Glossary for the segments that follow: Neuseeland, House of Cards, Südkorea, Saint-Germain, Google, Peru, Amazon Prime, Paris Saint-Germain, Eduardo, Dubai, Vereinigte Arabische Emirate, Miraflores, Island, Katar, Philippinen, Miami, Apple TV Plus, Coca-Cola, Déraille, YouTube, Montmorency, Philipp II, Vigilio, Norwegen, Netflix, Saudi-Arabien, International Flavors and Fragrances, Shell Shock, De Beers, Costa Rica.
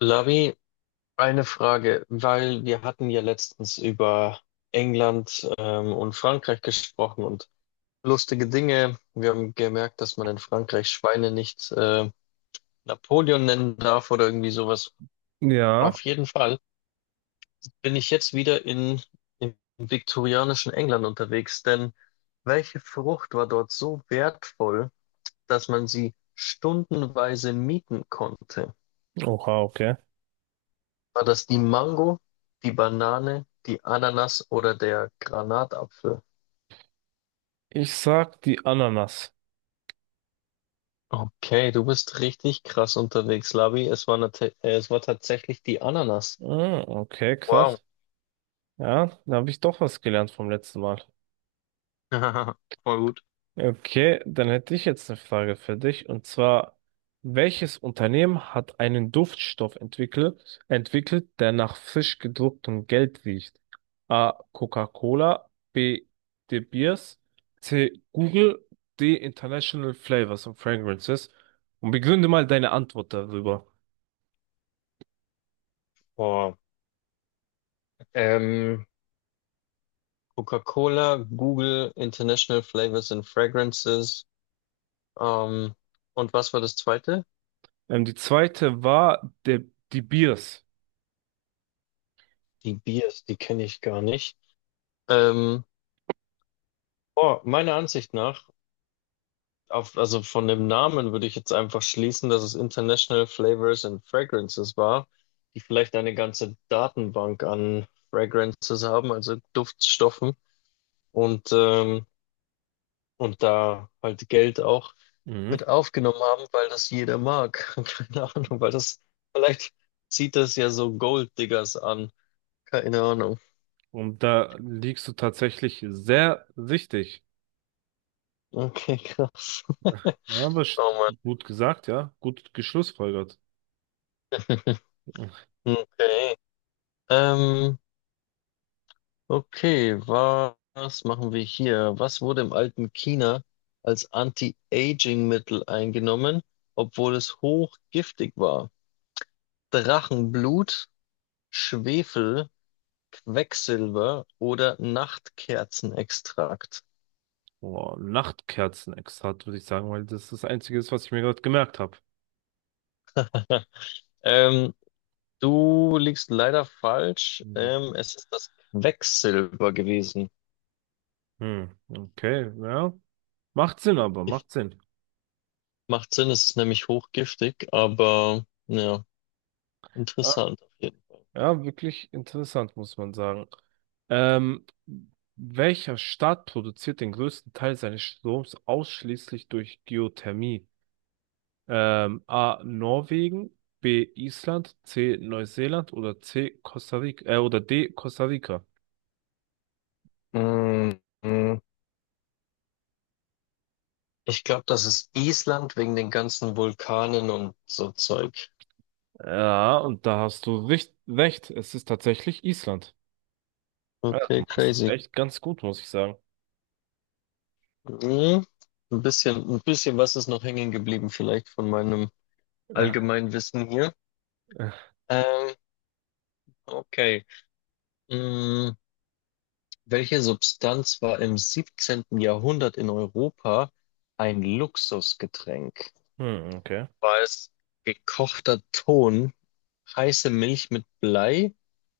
Lavi, eine Frage, weil wir hatten ja letztens über England und Frankreich gesprochen und lustige Dinge. Wir haben gemerkt, dass man in Frankreich Schweine nicht Napoleon nennen darf oder irgendwie sowas. Ja, Auf jeden Fall bin ich jetzt wieder im viktorianischen England unterwegs, denn welche Frucht war dort so wertvoll, dass man sie stundenweise mieten konnte? oha, okay. War das die Mango, die Banane, die Ananas oder der Granatapfel? Ich sag die Ananas. Okay, du bist richtig krass unterwegs, Labi. Es war, es war tatsächlich die Ananas. Ah, okay, Wow. krass. Ja, da habe ich doch was gelernt vom letzten Mal. Voll gut. Okay, dann hätte ich jetzt eine Frage für dich. Und zwar, welches Unternehmen hat einen Duftstoff entwickelt, der nach frisch gedrucktem Geld riecht? A. Coca-Cola, B. De Beers, C. Google, D. International Flavors and Fragrances. Und begründe mal deine Antwort darüber. Boah. Ähm, Coca-Cola, Google, International Flavors and Fragrances. Ähm, und was war das zweite? Die zweite war die Biers. Die Biers, die kenne ich gar nicht. Ähm, boah, meiner Ansicht nach also von dem Namen würde ich jetzt einfach schließen, dass es International Flavors and Fragrances war, die vielleicht eine ganze Datenbank an Fragrances haben, also Duftstoffen und, ähm, und da halt Geld auch Mhm. mit aufgenommen haben, weil das jeder mag. Keine Ahnung, weil das vielleicht zieht das ja so Golddiggers an. Keine Ahnung. Und da liegst du tatsächlich sehr richtig. Okay, krass. Ja, aber Oh Mann. gut gesagt, ja. Gut geschlussfolgert. Okay. Ähm, okay, was machen wir hier? Was wurde im alten China als Anti-Aging-Mittel eingenommen, obwohl es hochgiftig war? Drachenblut, Schwefel, Quecksilber oder Nachtkerzenextrakt? Boah, Nachtkerzenextrakt, würde ich sagen, weil das Einzige ist, was ich mir gerade gemerkt habe. Ähm, du liegst leider falsch. Mhm. Es ist das Quecksilber gewesen. Hm, okay, ja. Macht Sinn, aber Ich, macht Sinn. macht Sinn, es ist nämlich hochgiftig, aber ja, Ja, interessant auf jeden ja, wirklich interessant, muss man sagen. Ähm, Welcher Staat produziert den größten Teil seines Stroms ausschließlich durch Geothermie? A. Norwegen, B. Island, C. Neuseeland oder C. Costa Rica, oder D. Costa Rica. Fall. Mm, mm. Ich glaube, das ist Island wegen den ganzen Vulkanen und so Zeug. Ja, und da hast du recht. Es ist tatsächlich Island. Ja, du Okay, machst es crazy. echt ganz gut, muss ich sagen. Mhm. Ein bisschen was ist noch hängen geblieben, vielleicht von meinem Äh, allgemeinen Wissen hier. äh. Ähm, okay. Mhm. Welche Substanz war im 17. Jahrhundert in Europa ein Luxusgetränk? Hm, okay. War es gekochter Ton, heiße Milch mit Blei,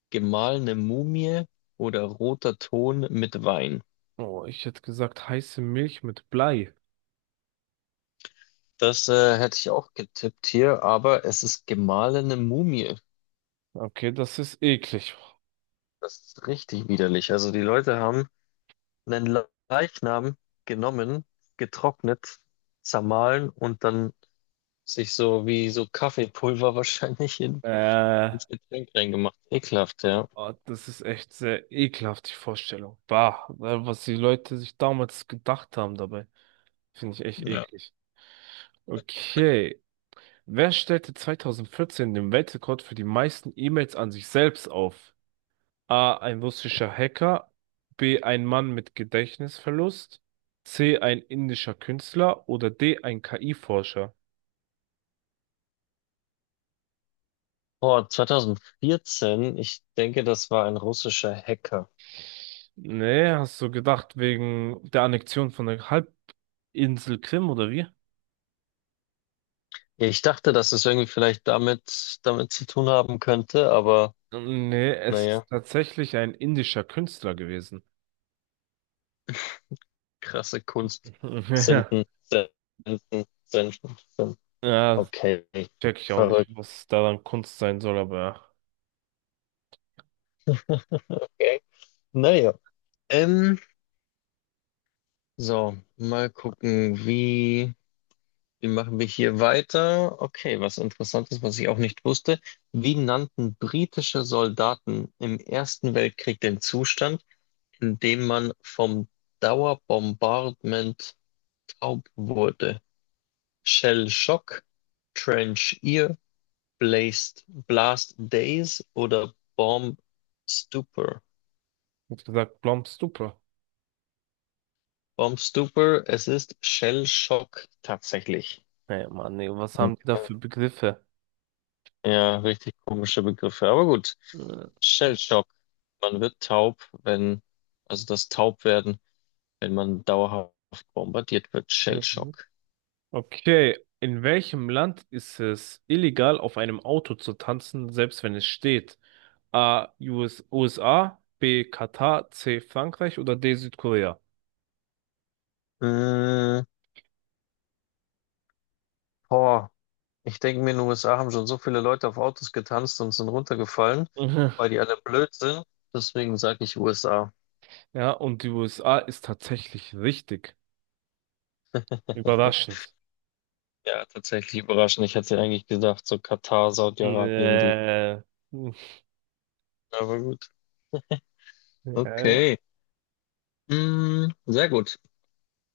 gemahlene Mumie oder roter Ton mit Wein? Oh, ich hätte gesagt heiße Milch mit Blei. Das hätte ich auch getippt hier, aber es ist gemahlene Mumie. Okay, das ist eklig. Das ist richtig widerlich. Also die Leute haben einen Leichnam genommen, getrocknet, zermahlen und dann sich so wie so Kaffeepulver wahrscheinlich Äh, ins Getränk reingemacht. Ekelhaft, oh, ja. oh, das ist echt sehr ekelhaft, die Vorstellung. Bah, was die Leute sich damals gedacht haben dabei, finde ich echt Ja. eklig. Okay, wer stellte 2014 den Weltrekord für die meisten E-Mails an sich selbst auf? A. Ein russischer Hacker. B. Ein Mann mit Gedächtnisverlust. C. Ein indischer Künstler. Oder D. Ein KI-Forscher. Oh, 2014, ich denke, das war ein russischer Hacker. Nee, hast du gedacht wegen der Annexion von der Halbinsel Krim oder wie? Ja, ich dachte, dass es irgendwie vielleicht damit zu tun haben könnte, aber Nee, es naja. ist tatsächlich ein indischer Künstler gewesen. Krasse Kunst. Senden, senden, senden, senden. Ja, ja, Okay, check ich auch nicht, verrückt. was daran Kunst sein soll, aber ja. Okay. Naja, ähm, so, mal gucken, wie machen wir hier weiter? Okay, was Interessantes, was ich auch nicht wusste. Wie nannten britische Soldaten im Ersten Weltkrieg den Zustand, in dem man vom Dauerbombardment taub wurde? Shell Shock, Trench Ear, Blast Days oder Bomb Stupor. Wie gesagt, Blom Stupor. Bomb Stupor, es ist Shell Shock tatsächlich. Ey, Mann, ey, was Okay. haben die da für Begriffe? Ja, richtig komische Begriffe, aber gut. Äh, Shell Shock. Man wird taub, wenn, also das Taubwerden, wenn man dauerhaft bombardiert wird. Shell Mhm. Shock. Okay, in welchem Land ist es illegal, auf einem Auto zu tanzen, selbst wenn es steht? A. U. S. USA, B. Katar, C. Frankreich oder D. Südkorea? Mm, boah, ich denke mir, in den USA haben schon so viele Leute auf Autos getanzt und sind runtergefallen, Mhm. weil die alle blöd sind. Deswegen sage ich USA. Ja, und die USA ist tatsächlich richtig. Überraschend. Ja, tatsächlich überraschend. Ich hätte eigentlich gedacht, so Katar, Saudi-Arabien, die. Nee. Hm, Aber gut. ja. Okay. Mm, sehr gut.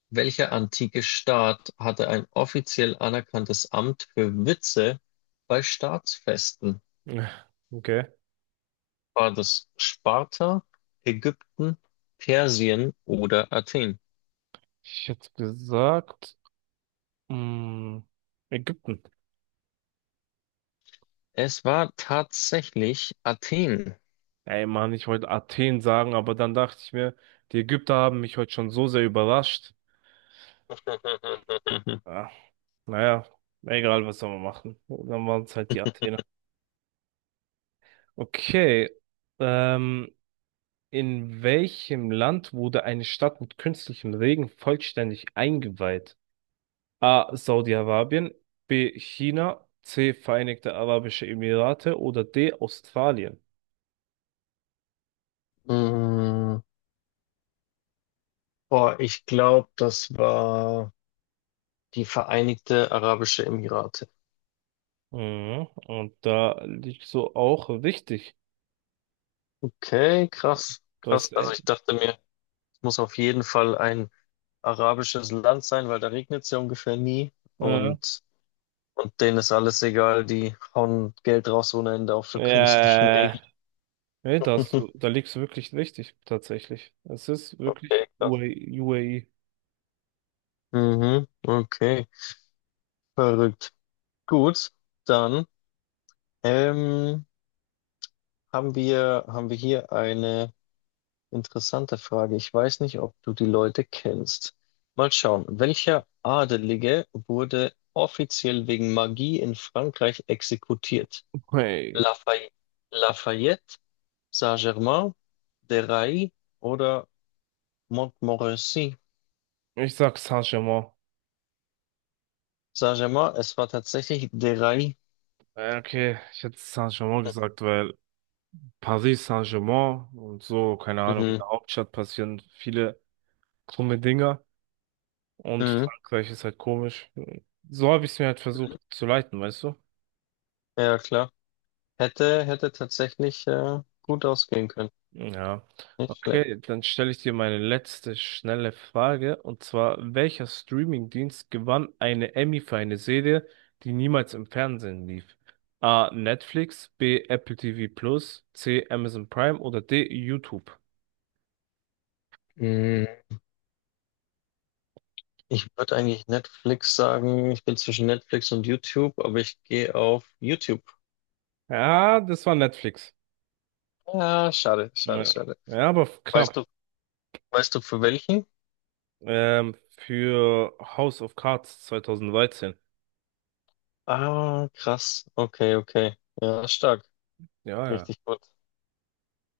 Welcher antike Staat hatte ein offiziell anerkanntes Amt für Witze bei Staatsfesten? Okay. War das Sparta, Ägypten, Persien oder Athen? Ich hätte gesagt, mh, Ägypten. Es war tatsächlich Athen. Ey Mann, ich wollte Athen sagen, aber dann dachte ich mir, die Ägypter haben mich heute schon so sehr überrascht. Ah, naja, egal, was soll man machen. Dann waren es halt die Athener. Okay, ähm, in welchem Land wurde eine Stadt mit künstlichem Regen vollständig eingeweiht? A. Saudi-Arabien, B. China, C. Vereinigte Arabische Emirate oder D. Australien. Mm, boah, ich glaube, das war die Vereinigte Arabische Emirate. Mhm, und da liegst du auch richtig. Okay, krass, Du hast krass. Also ich ein, dachte mir, es muss auf jeden Fall ein arabisches Land sein, weil da regnet es ja ungefähr nie äh, und, und denen ist alles egal, die hauen Geld raus ohne Ende auch für künstlichen Äh, Regen. nee, da liegst du wirklich richtig, tatsächlich. Es ist wirklich Okay, krass. UAE. UAE. Mhm, okay, verrückt. Gut, dann ähm, haben wir hier eine interessante Frage. Ich weiß nicht, ob du die Leute kennst. Mal schauen. Welcher Adelige wurde offiziell wegen Magie in Frankreich exekutiert? Hey, Lafay Lafayette, Saint-Germain, Déraille oder Montmorency? ich sag Saint-Germain. Saint-Germain, es war tatsächlich Déraille. Okay, ich hätte Saint-Germain gesagt, weil Paris Saint-Germain und so, keine Ahnung, in Mhm. der Hauptstadt passieren viele krumme Dinger und Mhm. Frankreich ist halt komisch. So habe ich es mir halt versucht zu leiten, weißt du? Ja, klar. Hätte tatsächlich gut ausgehen können. Ja, Nicht schlecht. okay, dann stelle ich dir meine letzte schnelle Frage. Und zwar, welcher Streamingdienst gewann eine Emmy für eine Serie, die niemals im Fernsehen lief? A. Netflix, B. Apple TV Plus, C. Amazon Prime oder D. YouTube? Mhm. Ich würde eigentlich Netflix sagen. Ich bin zwischen Netflix und YouTube, aber ich gehe auf YouTube. Ja, das war Netflix. Ja, schade, schade, Ja, schade. ja, aber Weißt knapp. du, weißt du für welchen? Für House of Cards 2013. Ah, krass. Okay, okay. Ja, stark. Ja, ja. Richtig gut.